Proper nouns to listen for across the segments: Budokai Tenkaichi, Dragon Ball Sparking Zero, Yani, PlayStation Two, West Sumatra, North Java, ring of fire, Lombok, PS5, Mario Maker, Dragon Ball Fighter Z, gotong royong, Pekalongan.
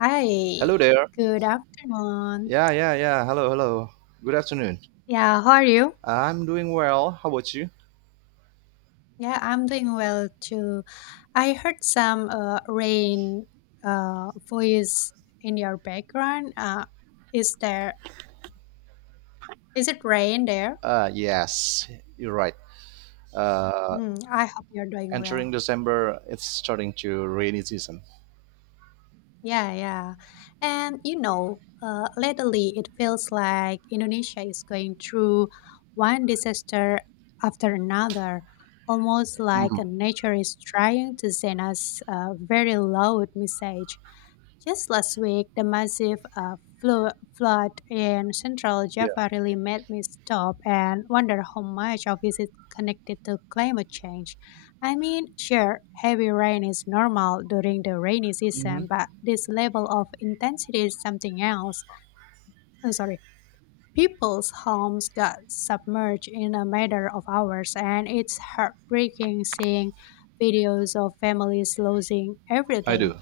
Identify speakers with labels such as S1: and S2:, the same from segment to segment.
S1: Hi,
S2: Hello there.
S1: good afternoon.
S2: Yeah, yeah, yeah. Hello, hello. Good afternoon.
S1: Yeah, how are you?
S2: I'm doing well. How about you?
S1: Yeah, I'm doing well too. I heard some rain voice in your background. Is there? Is it rain there?
S2: Yes, you're right. Uh,
S1: Hmm, I hope you're doing
S2: Entering
S1: well.
S2: December, it's starting to rainy season.
S1: Yeah, yeah. And lately it feels like Indonesia is going through one disaster after another, almost like
S2: Hmm.
S1: nature is trying to send us a very loud message. Just last week, the massive flood in central
S2: Yeah.
S1: Java really made me stop and wonder how much of this is connected to climate change. I mean, sure, heavy rain is normal during the rainy season,
S2: Hmm.
S1: but this level of intensity is something else. I'm sorry. People's homes got submerged in a matter of hours, and it's heartbreaking seeing videos of families losing
S2: I
S1: everything.
S2: do.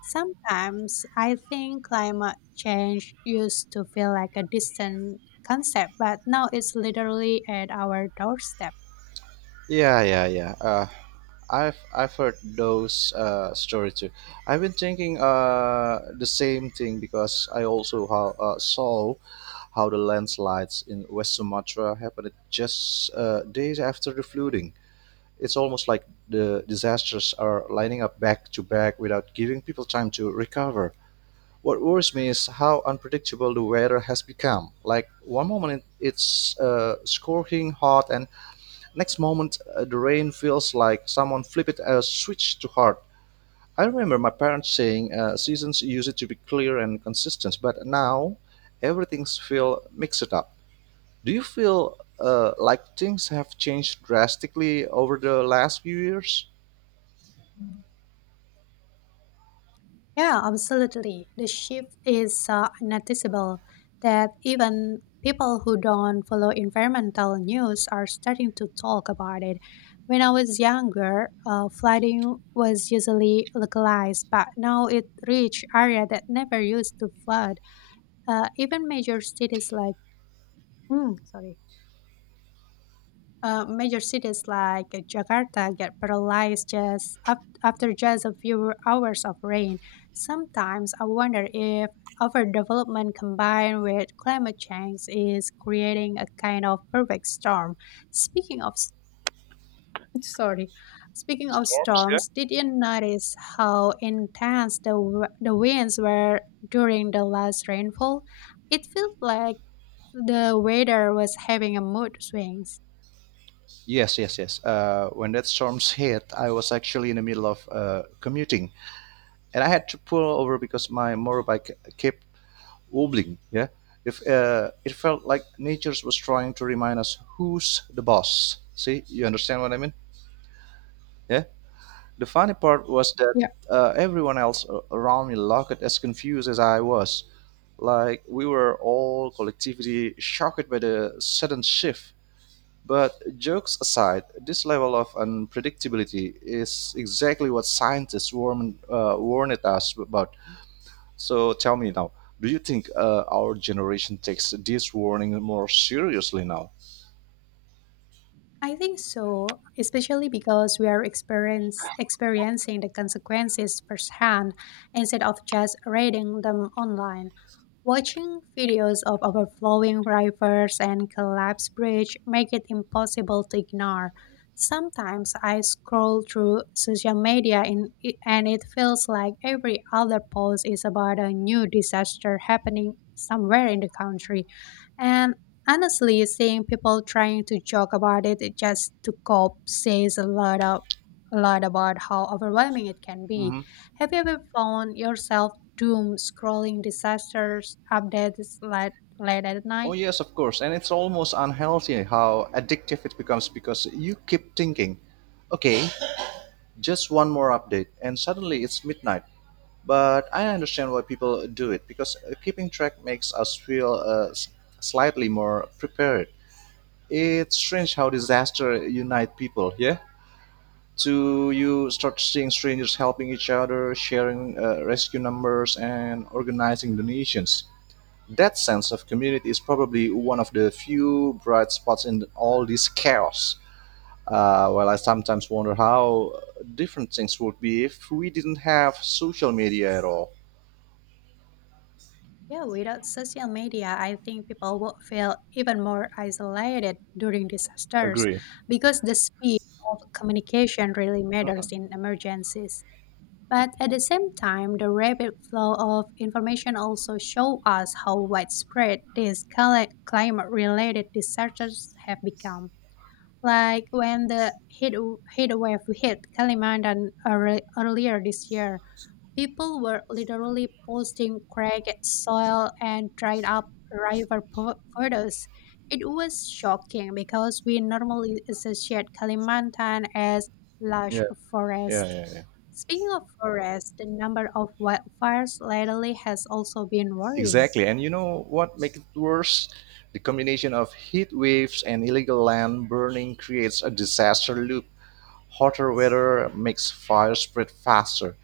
S1: Sometimes I think climate change used to feel like a distant concept, but now it's literally at our doorstep.
S2: Yeah, yeah, yeah. I've heard those stories too. I've been thinking the same thing because I also how, saw how the landslides in West Sumatra happened just days after the flooding. It's almost like the disasters are lining up back to back without giving people time to recover. What worries me is how unpredictable the weather has become. Like one moment it's scorching hot, and next moment the rain feels like someone flipped a switch too hard. I remember my parents saying seasons used to be clear and consistent, but now everything's feel mixed up. Do you feel like things have changed drastically over the last few years?
S1: Yeah, absolutely. The shift is noticeable that even people who don't follow environmental news are starting to talk about it. When I was younger, flooding was usually localized, but now it reached area that never used to flood. Even major cities like, mm, sorry, major cities like Jakarta get paralyzed after just a few hours of rain. Sometimes I wonder if overdevelopment combined with climate change is creating a kind of perfect storm. Speaking of s- sorry, Speaking of
S2: Storms there?
S1: storms, did you notice how intense the winds were during the last rainfall? It felt like the weather was having a mood swings.
S2: Yes, yes, yes. When that storms hit, I was actually in the middle of commuting, and I had to pull over because my motorbike kept wobbling. Yeah, if it felt like nature was trying to remind us who's the boss. See, you understand what I mean? Yeah. The funny part was that everyone else around me looked as confused as I was. Like we were all collectively shocked by the sudden shift. But jokes aside, this level of unpredictability is exactly what warned us about. So tell me now, do you think our generation takes this warning more seriously now?
S1: I think so, especially because we are experiencing the consequences firsthand instead of just reading them online. Watching videos of overflowing rivers and collapsed bridge make it impossible to ignore. Sometimes I scroll through social media in, and it feels like every other post is about a new disaster happening somewhere in the country. And Honestly, seeing people trying to joke about it just to cope says a lot of a lot about how overwhelming it can be.
S2: Hmm.
S1: Have you ever found yourself doom scrolling disasters updates late at
S2: Oh,
S1: night?
S2: yes, of course. And it's almost unhealthy how addictive it becomes because you keep thinking, okay, just one more update, and suddenly it's midnight. But I understand why people do it because keeping track makes us feel slightly more prepared. It's strange how disaster unite people. Yeah. So you start seeing strangers helping each other, sharing rescue numbers, and organizing donations. That sense of community is probably one of the few bright spots in all this chaos. Well, I sometimes wonder how different things would be if we didn't have social media at all.
S1: Yeah, without social media, I think people would feel even more isolated during disasters
S2: Agree.
S1: because the speed of communication really matters in
S2: Mhm.
S1: emergencies. But at the same time, the rapid flow of information also show us how widespread these climate-related disasters have become. Like when heat wave hit Kalimantan earlier this year, people were literally posting cracked soil and dried up river photos. It was shocking because we normally associate Kalimantan as lush
S2: Yeah, yeah,
S1: forest.
S2: yeah, yeah.
S1: Speaking of forests, the number of wildfires lately has also been worrying.
S2: Exactly. And you know what makes it worse? The combination of heat waves and illegal land burning creates a disaster loop. Hotter weather makes fire spread faster.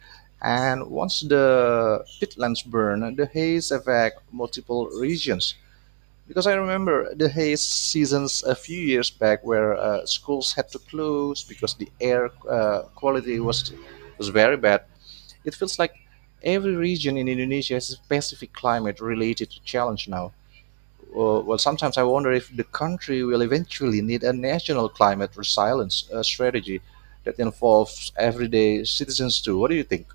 S2: And once the peatlands burn, the haze affects multiple regions. Because I remember the haze seasons a few years back where schools had to close because the air quality was very bad. It feels like every region in Indonesia has a specific climate related challenge now. Well, sometimes I wonder if the country will eventually need a national climate resilience strategy that involves everyday citizens too. What do you think?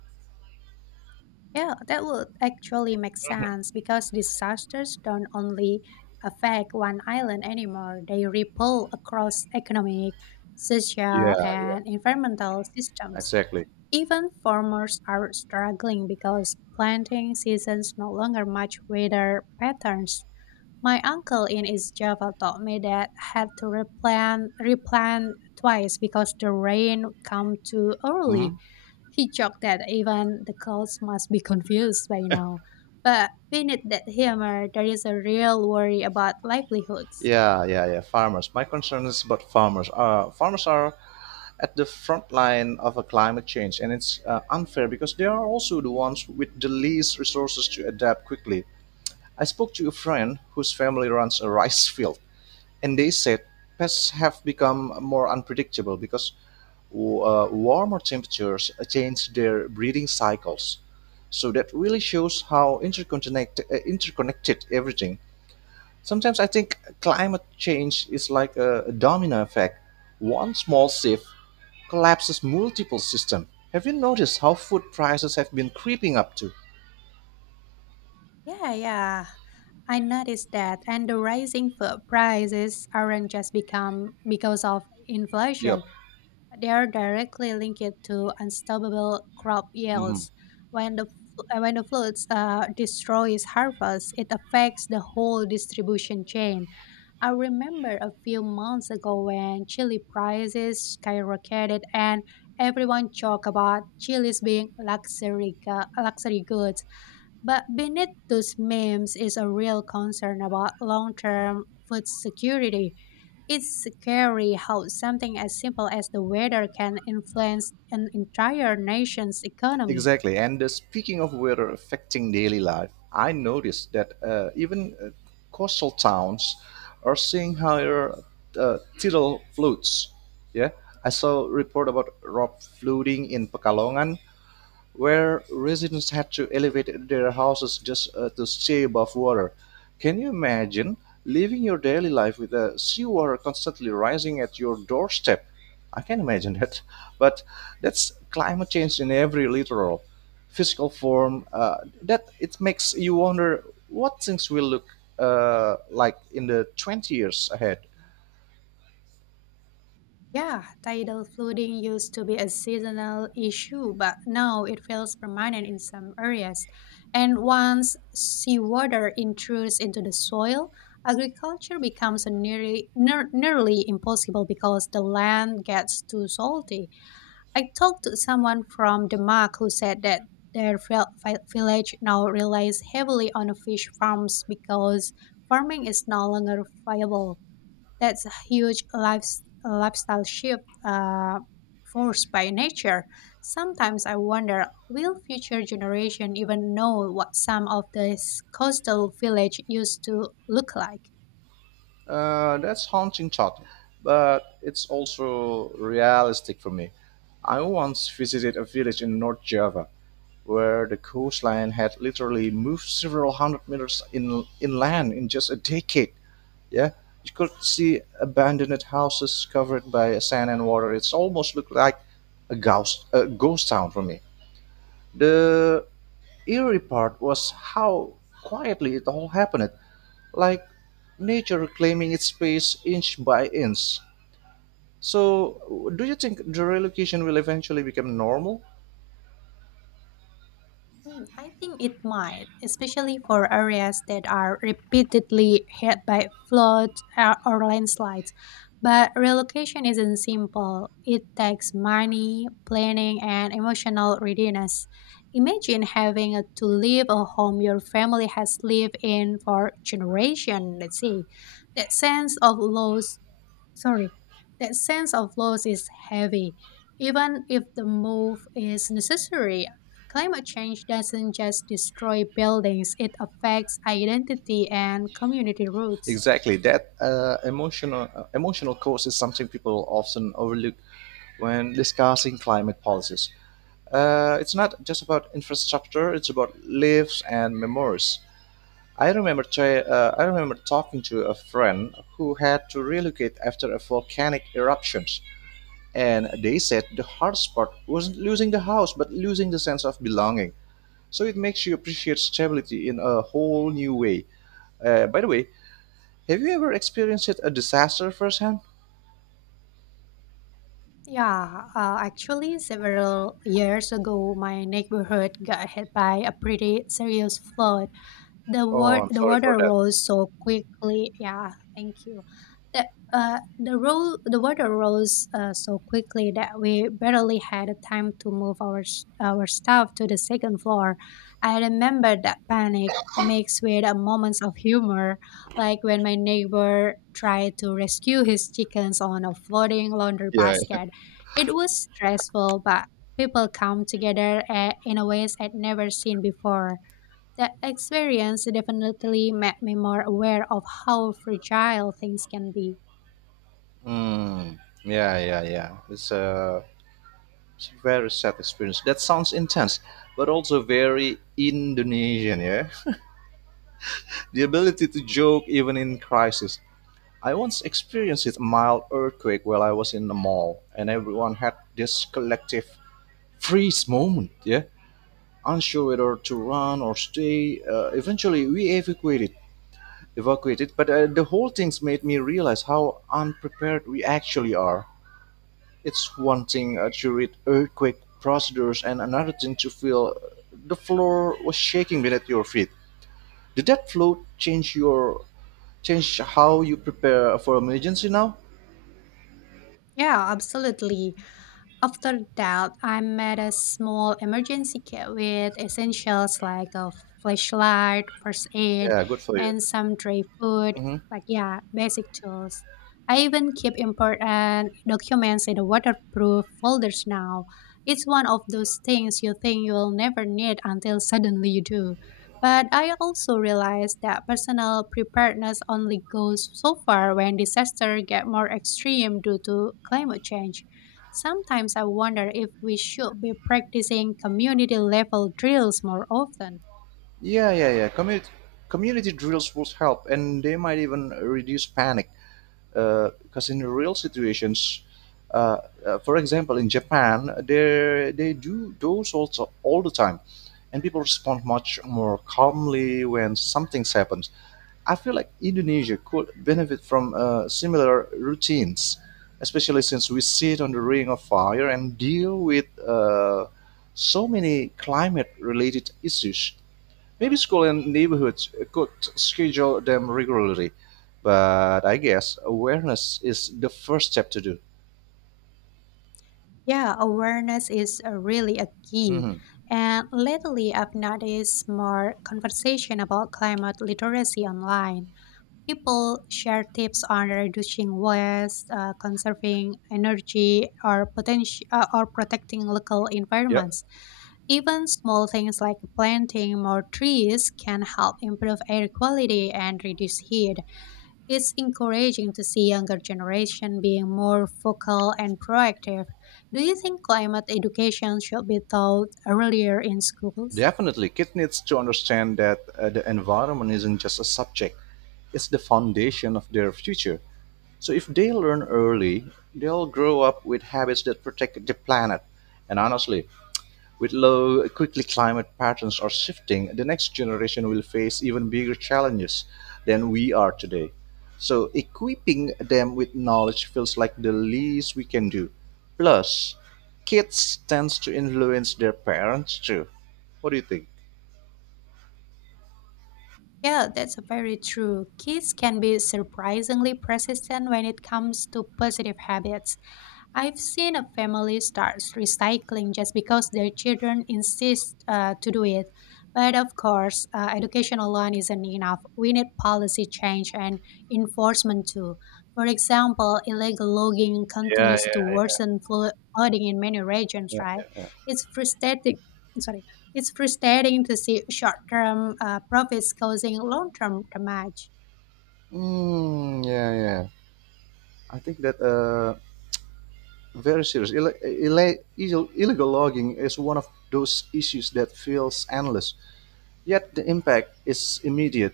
S1: Yeah, that would actually make sense
S2: Mhm.
S1: because disasters don't only affect one island anymore, they ripple across economic, social,
S2: Yeah,
S1: and environmental systems.
S2: exactly.
S1: Even farmers are struggling because planting seasons no longer match weather patterns. My uncle in East Java told me that had to replant twice because the rain come too early.
S2: Hmm.
S1: He joked that even the clouds must be confused by now. But beneath that humor, there is a real worry about livelihoods.
S2: Yeah, yeah, yeah. Farmers. My concern is about farmers. Farmers are at the front line of a climate change, and it's unfair because they are also the ones with the least resources to adapt quickly. I spoke to a friend whose family runs a rice field, and they said pests have become more unpredictable because warmer temperatures change their breeding cycles. So that really shows how interconnected everything. Sometimes I think climate change is like a domino effect. One small shift collapses multiple systems. Have you noticed how food prices have been creeping up too?
S1: Yeah, yeah. I noticed that, and the rising food prices aren't just become because of
S2: Yep.
S1: inflation. They are directly linked to unstoppable crop
S2: Mhm.
S1: yields. When the floods destroys harvest, it affects the whole distribution chain. I remember a few months ago when chili prices skyrocketed and everyone talked about chilies being luxury goods. But beneath those memes is a real concern about long term food security. It's scary how something as simple as the weather can influence an entire nation's economy.
S2: Exactly. And speaking of weather affecting daily life, I noticed that even coastal towns are seeing higher tidal floods. Yeah, I saw a report about rock flooding in Pekalongan, where residents had to elevate their houses just to stay above water. Can you imagine living your daily life with the seawater constantly rising at your doorstep? I can imagine that. But that's climate change in every literal physical form. That it makes you wonder what things will look like in the 20 years ahead.
S1: Yeah, tidal flooding used to be a seasonal issue, but now it feels permanent in some areas. And once seawater intrudes into the soil, agriculture becomes a nearly impossible because the land gets too salty. I talked to someone from Denmark who said that their village now relies heavily on fish farms because farming is no longer viable. That's a huge lifestyle shift forced by nature. Sometimes I wonder, will future generation even know what some of these coastal village used to look like?
S2: That's haunting thought, but it's also realistic for me. I once visited a village in North Java where the coastline had literally moved several hundred meters in inland in just a decade. Yeah, you could see abandoned houses covered by sand and water. It's almost looked like a ghost town for me. The eerie part was how quietly it all happened like nature reclaiming its space inch by inch. So, do you think the relocation will eventually become normal?
S1: Mm, I think it might, especially for areas that are repeatedly hit by floods or landslides. But relocation isn't simple. It takes money, planning, and emotional readiness. Imagine having to leave a home your family has lived in for generations, let's say. That sense of loss sorry, that sense of loss is heavy. Even if the move is necessary, climate change doesn't just destroy buildings, it affects identity and community roots.
S2: Exactly, that emotional cost is something people often overlook when discussing climate policies. It's not just about infrastructure; it's about lives and memories. I remember talking to a friend who had to relocate after a volcanic eruption. And they said the hardest part wasn't losing the house, but losing the sense of belonging. So it makes you appreciate stability in a whole new way. By the way, have you ever experienced a disaster firsthand?
S1: Yeah, actually, several years ago, my neighborhood got hit by a pretty serious flood. The
S2: Oh,
S1: word
S2: I'm
S1: the
S2: sorry for
S1: water
S2: that.
S1: rose so quickly. Yeah, thank you. The the water rose so quickly that we barely had time to move our stuff to the second floor. I remember that panic mixed with a moments of humor, like when my neighbor tried to rescue his chickens on a floating laundry
S2: Yeah.
S1: basket. It was stressful, but people come together in a ways I'd never seen before. That experience definitely made me more aware of how fragile things can be.
S2: Mm, yeah, yeah, yeah. It's a very sad experience. That sounds intense, but also very Indonesian, yeah? The ability to joke even in crisis. I once experienced a mild earthquake while I was in the mall, and everyone had this collective freeze moment, yeah? Unsure whether to run or stay. Eventually, we evacuated, but the whole thing's made me realize how unprepared we actually are. It's one thing to read earthquake procedures, and another thing to feel the floor was shaking beneath your feet. Did that float change how you prepare for emergency now?
S1: Yeah, absolutely. After that, I made a small emergency kit with essentials like a flashlight, first aid,
S2: Yeah, good for you.
S1: and some dry food,
S2: Mhm.
S1: like, yeah, basic tools. I even keep important documents in a waterproof folders now. It's one of those things you think you'll never need until suddenly you do. But I also realized that personal preparedness only goes so far when disaster get more extreme due to climate change. Sometimes I wonder if we should be practicing community level drills more often.
S2: Yeah, yeah, yeah. Community drills would help, and they might even reduce panic. Because in real situations, uh, for example, in Japan, they do those also all the time, and people respond much more calmly when something happens. I feel like Indonesia could benefit from similar routines, especially since we sit on the ring of fire and deal with so many climate-related issues. Maybe school and neighborhoods could schedule them regularly, but I guess awareness is the first step to do.
S1: Yeah, awareness is really a key.
S2: Mhm.
S1: And lately, I've noticed more conversation about climate literacy online. People share tips on reducing waste, conserving energy, or protecting local
S2: Yep.
S1: environments. Even small things like planting more trees can help improve air quality and reduce heat. It's encouraging to see younger generation being more vocal and proactive. Do you think climate education should be taught earlier in schools?
S2: Definitely, kids needs to understand that the environment isn't just a subject; it's the foundation of their future. So if they learn early, they'll grow up with habits that protect the planet. And honestly, with low, quickly climate patterns are shifting, the next generation will face even bigger challenges than we are today. So, equipping them with knowledge feels like the least we can do. Plus, kids tends to influence their parents too. What do you think?
S1: Yeah, that's very true. Kids can be surprisingly persistent when it comes to positive habits. I've seen a family starts recycling just because their children insist to do it. But of course, education alone isn't enough. We need policy change and enforcement too. For example, illegal logging
S2: Yeah,
S1: continues to
S2: yeah.
S1: worsen flooding in many regions,
S2: Yeah,
S1: right?
S2: yeah, yeah.
S1: It's frustrating. Sorry. It's frustrating to see short-term profits causing long-term damage.
S2: Mm, yeah, yeah. I think that very serious. Illegal logging is one of those issues that feels endless. Yet the impact is immediate.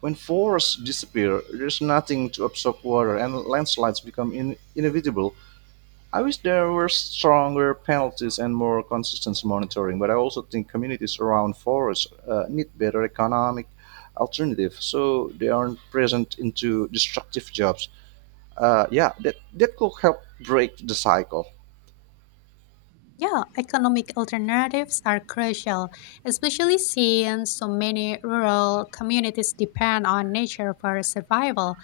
S2: When forests disappear, there's nothing to absorb water and landslides become inevitable. I wish there were stronger penalties and more consistent monitoring, but I also think communities around forests need better economic alternative so they aren't present into destructive jobs. Yeah, that could help break the cycle.
S1: Yeah, economic alternatives are crucial, especially since so many rural communities depend on nature for survival.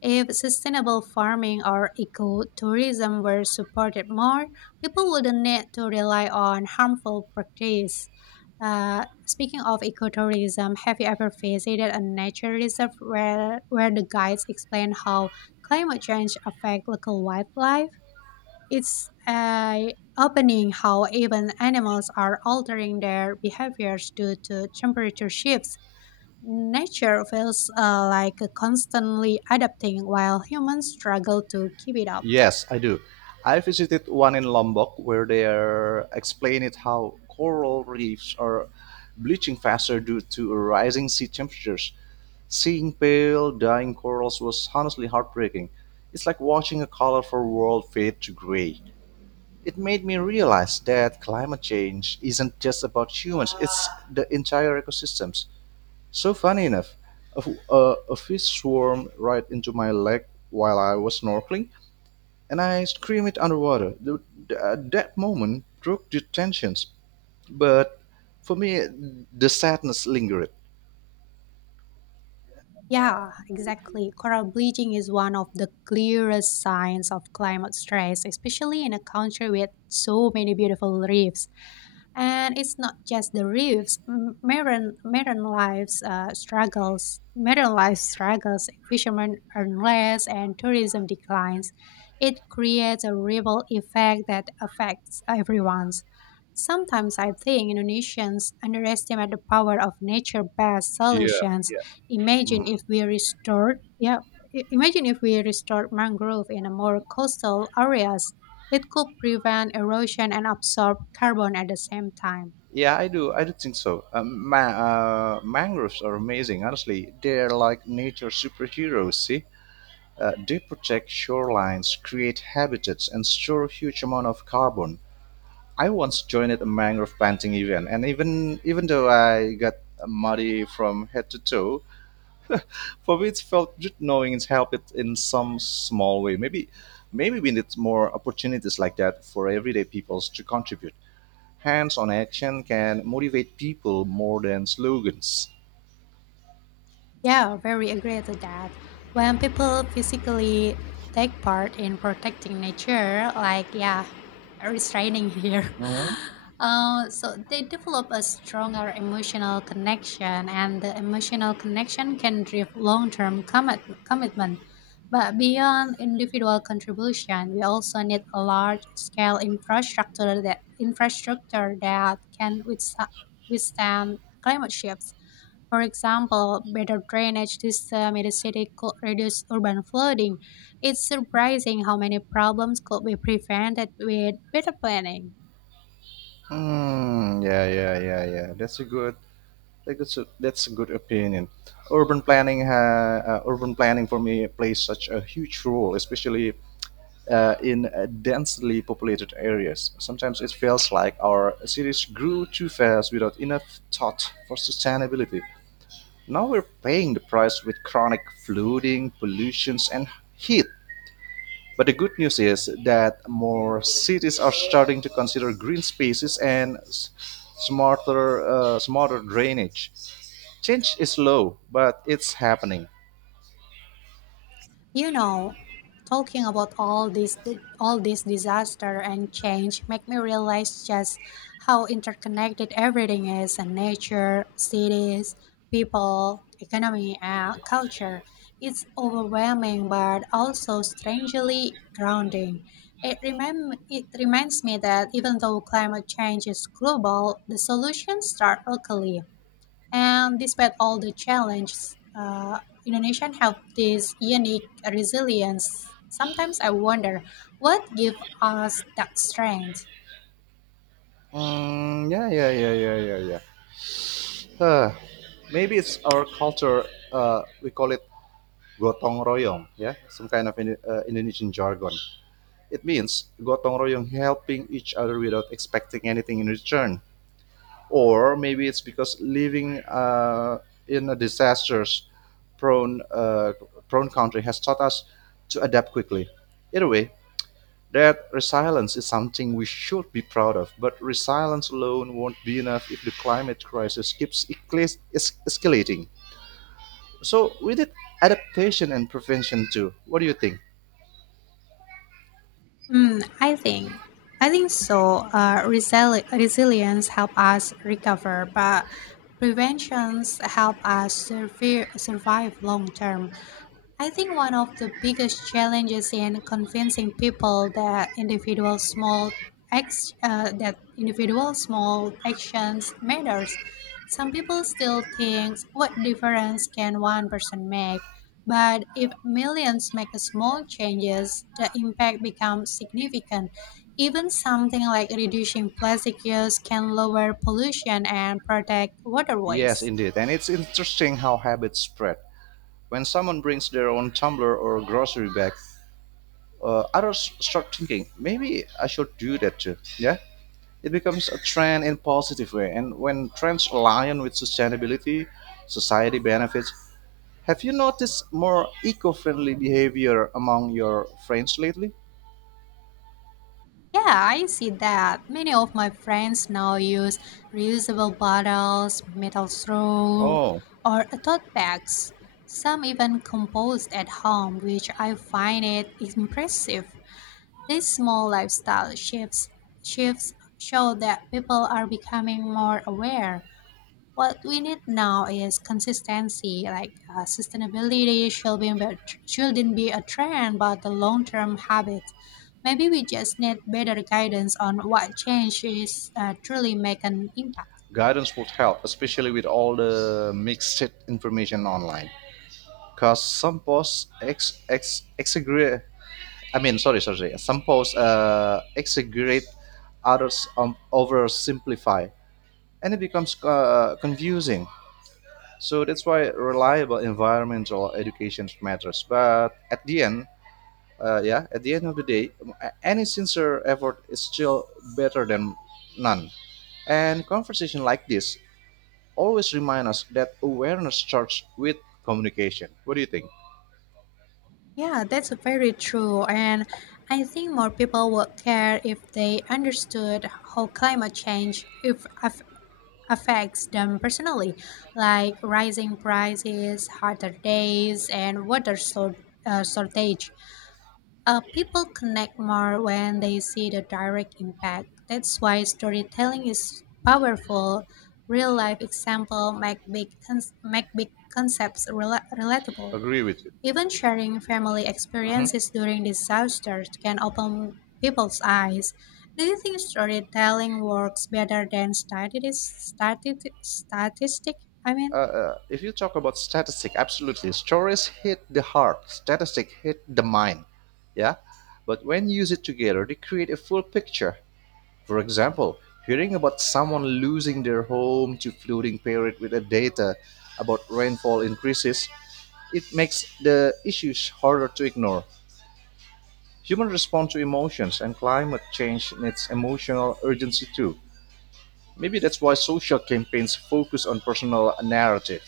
S1: If sustainable farming or ecotourism were supported more, people wouldn't need to rely on harmful practices. Speaking of ecotourism, have you ever visited a nature reserve where the guides explain how climate change affects local wildlife? It's opening how even animals are altering their behaviors due to temperature shifts. Nature feels like constantly adapting while humans struggle to keep it up.
S2: Yes, I do. I visited one in Lombok where they are explain it how coral reefs are bleaching faster due to rising sea temperatures. Seeing pale, dying corals was honestly heartbreaking. It's like watching a colorful world fade to gray. It made me realize that climate change isn't just about humans, it's the entire ecosystems. So funny enough, a, a fish swarmed right into my leg while I was snorkeling and I scream it underwater. At that moment broke the tensions, but for me, the sadness lingered.
S1: Yeah, exactly. Coral bleaching is one of the clearest signs of climate stress, especially in a country with so many beautiful reefs. And it's not just the reefs. Marine lives struggles. Marine life struggles. Fishermen earn less, and tourism declines. It creates a ripple effect that affects everyone's. Sometimes I think Indonesians underestimate the power of nature-based solutions.
S2: Yeah.
S1: Imagine
S2: Mm.
S1: if we restored, yeah, Imagine if we restored mangrove in a more coastal areas it could prevent erosion and absorb carbon at the same time.
S2: Yeah, I do. I do think so. Mangroves are amazing. Honestly, they're like nature superheroes. See, they protect shorelines, create habitats, and store a huge amount of carbon. I once joined a mangrove planting event, and even though I got muddy from head to toe, for me, it felt good knowing it's helped it in some small way. Maybe we need more opportunities like that for everyday peoples to contribute. Hands-on action can motivate people more than slogans.
S1: Yeah, very agree to that. When people physically take part in protecting nature, like yeah, restraining here,
S2: Hmm.
S1: so they develop a stronger emotional connection, and the emotional connection can drive long-term commitment. But beyond individual contribution, we also need a large-scale infrastructure that can withstand climate shifts. For example, better drainage system in the city could reduce urban flooding. It's surprising how many problems could be prevented with better planning.
S2: Hmm. Yeah, yeah, yeah, yeah. That's a good opinion. Urban planning for me plays such a huge role, especially in densely populated areas. Sometimes it feels like our cities grew too fast without enough thought for sustainability. Now we're paying the price with chronic flooding, pollutions, and heat. But the good news is that more cities are starting to consider green spaces and smarter drainage. Change is slow, but it's happening.
S1: You know, talking about all this disaster and change make me realize just how interconnected everything is and nature, cities, people, economy and culture. It's overwhelming but also strangely grounding. It reminds me that even though climate change is global, the solutions start locally and despite all the challenges, Indonesians have this unique resilience. Sometimes I wonder what gives us that strength.
S2: Mm, yeah, yeah, yeah, yeah, yeah, yeah. Uh, Maybe it's our culture. We call it gotong royong. Yeah, some kind of Indonesian jargon. It means gotong royong, helping each other without expecting anything in return. Or maybe it's because living in a disasters prone prone country has taught us to adapt quickly. Either way, that resilience is something we should be proud of, but resilience alone won't be enough if the climate crisis keeps escalating. So we did adaptation and prevention too. What do you think?
S1: Hmm, I think, I think so. Resilience help us recover, but preventions help us survive long term. I think one of the biggest challenges in convincing people that individual small actions matters. Some people still think what difference can one person make, but if millions make a small changes, the impact becomes significant. Even something like reducing plastic use can lower pollution and protect
S2: Yes,
S1: waterways.
S2: indeed. And it's interesting how habits spread. When someone brings their own tumbler or grocery bag, others start thinking, maybe I should do that too. Yeah? It becomes a trend in positive way. And when trends align with sustainability, society benefits, have you noticed more eco-friendly behavior among your friends lately?
S1: Yeah, I see that. Many of my friends now use reusable bottles, metal straw,
S2: Oh,
S1: or tote bags. Some even compost at home, which I find it impressive. These small lifestyle shifts show that people are becoming more aware. What we need now is consistency, like sustainability should be shouldn't be a trend, but a long-term habit. Maybe we just need better guidance on what change is truly make an impact.
S2: guidance would help, especially with all the mixed information online. Because some posts exaggerate, I mean, sorry. Some posts exaggerate, others oversimplify, and it becomes confusing. So that's why reliable environmental education matters. But at the end, yeah, at the end of the day, any sincere effort is still better than none. And conversation like this always remind us that awareness starts with communication. What do you think?
S1: Yeah, that's very true, and I think more people would care if they understood how climate change if aff- affects them personally, like rising prices, hotter days, and shortage. People connect more when they see the direct impact. That's why storytelling is powerful. Real life example make big concepts relatable.
S2: Agree with
S1: Even sharing family
S2: you.
S1: experiences during disasters can open people's eyes. Do you think storytelling works better than statistic? I mean.
S2: If you talk about statistic, absolutely, stories hit the heart, statistic hit the mind. Yeah, but when used together, they create a full picture. For example, hearing about someone losing their home to flooding period with a data about rainfall increases, it makes the issues harder to ignore. Human respond to emotions, and climate change needs emotional urgency too. Maybe that's why social campaigns focus on personal narrative.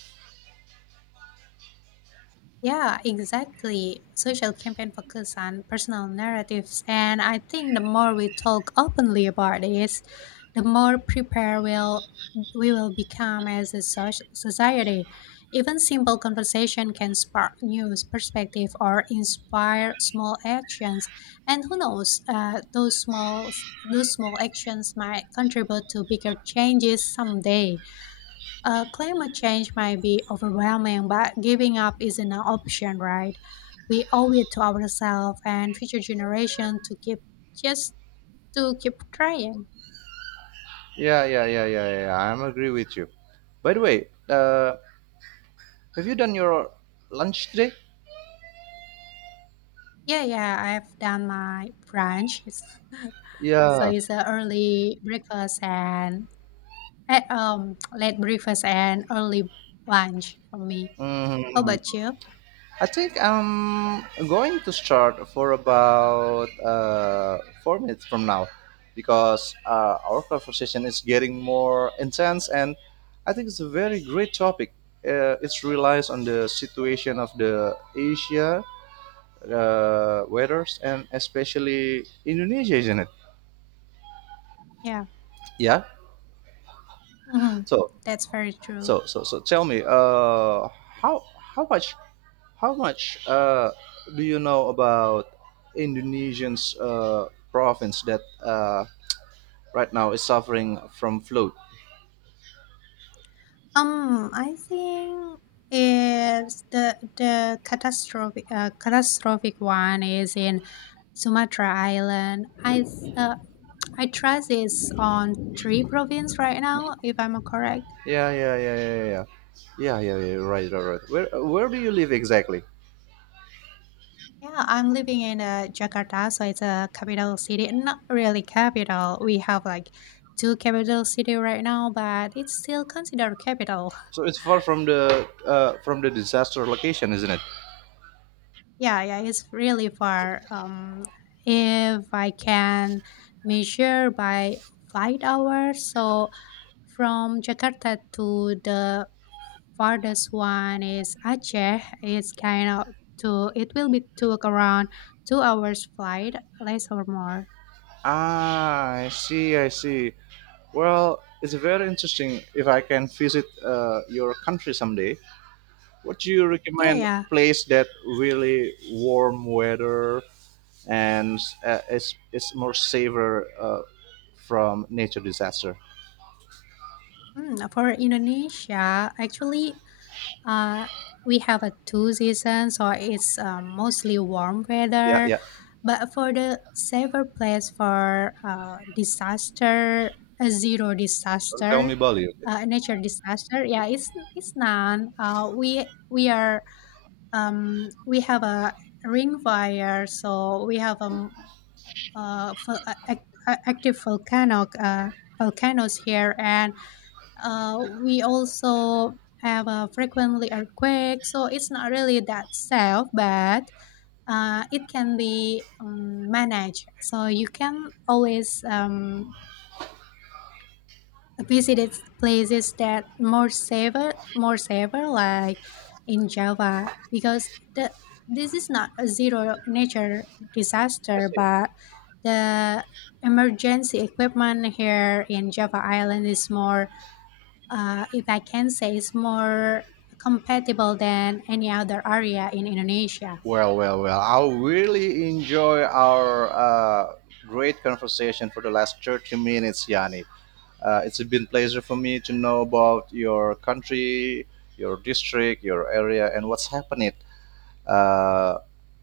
S1: Yeah, exactly. Social campaign focus on personal narratives, and I think the more we talk openly about this, the more prepared we'll, we will become as a society. Even simple conversation can spark new perspective or inspire small actions, and who knows, those small actions might contribute to bigger changes someday. Climate change might be overwhelming, but giving up isn't an option, right? We owe it to ourselves and future generation to keep just to keep trying.
S2: Yeah, yeah, yeah, yeah, yeah, yeah. I'm agree with you. By the way, have you done your lunch today?
S1: Yeah, yeah, I've done my brunch. It's- so
S2: Yeah.
S1: it's a early breakfast and late breakfast and early lunch for me. How
S2: Hmm.
S1: about you?
S2: I think I'm going to start for about 4 minutes from now because our conversation is getting more intense and I think it's a very great topic. It relies on the situation of the Asia weathers and especially Indonesia, isn't it?
S1: Yeah.
S2: Yeah.
S1: Hmm,
S2: So
S1: that's very true.
S2: So tell me, how how much how much do you know about Indonesian's province that right now is suffering from flood?
S1: I think it's the catastrophic catastrophic one is in Sumatra Island. Uh, I trust it's on three province right now, if I'm correct.
S2: Yeah, yeah, yeah, yeah, yeah, yeah, yeah, yeah, yeah, right, right, right. Where do you live exactly?
S1: Yeah, I'm living in Jakarta, so it's a capital city. Not really capital. We have like two capital city right now, but it's still considered capital.
S2: So it's far from the disaster location, isn't it?
S1: Yeah, yeah, it's really far. If I can measure by flight hours, so from Jakarta to the farthest one is Aceh. It's kind of to it will be took around 2 hours flight, less or more.
S2: Ah, I see, I see. Well, it's very interesting if I can visit your country someday. What do you
S1: Yeah,
S2: recommend
S1: yeah.
S2: place that really warm weather and is more safer from nature disaster?
S1: Mm, for Indonesia, actually, Uh, we have a two seasons, so it's mostly warm
S2: Yeah,
S1: weather.
S2: yeah.
S1: But for the safer place for disaster, a zero
S2: Don't tell
S1: disaster,
S2: me Bali. Okay?
S1: nature disaster, yeah, it's none. We are we have a ring fire, so we have active volcano volcanoes here, and we also have a frequently earthquake, so it's not really that safe, but it can be managed. So you can always places that more safer, like in Java, because the this is not a zero nature disaster,
S2: I see.
S1: but the emergency equipment here in Java Island is more if I can say, is more compatible than any other area in Indonesia.
S2: Well, well, well. I really enjoy our great conversation for the last 30 minutes, Yani. It's been pleasure for me to know about your country, your district, your area, and what's happening uh,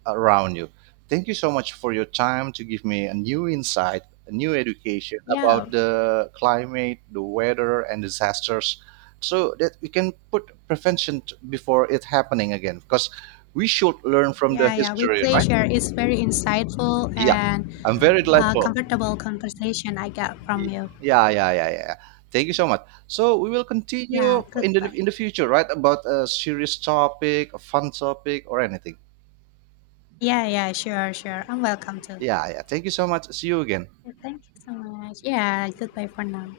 S2: around you. Thank you so much for your time to give me a new insight, a new education
S1: Yeah,
S2: about the climate, the weather, and disasters, so that we can put prevention before it happening again. Because we should learn from the
S1: yeah, yeah. With
S2: history, right?
S1: pleasure, it's very insightful
S2: Yeah,
S1: and
S2: I'm very delightful.
S1: comfortable conversation I got from
S2: Yeah,
S1: you.
S2: yeah, yeah, yeah, yeah. Thank you so much. So we will
S1: Yeah,
S2: continue in the
S1: goodbye.
S2: future, right? About a serious topic, a fun topic, or anything.
S1: Yeah, yeah, sure. I'm welcome too.
S2: Yeah, yeah. Thank you so much. See you again.
S1: Yeah, thank you so much. Yeah, goodbye for now.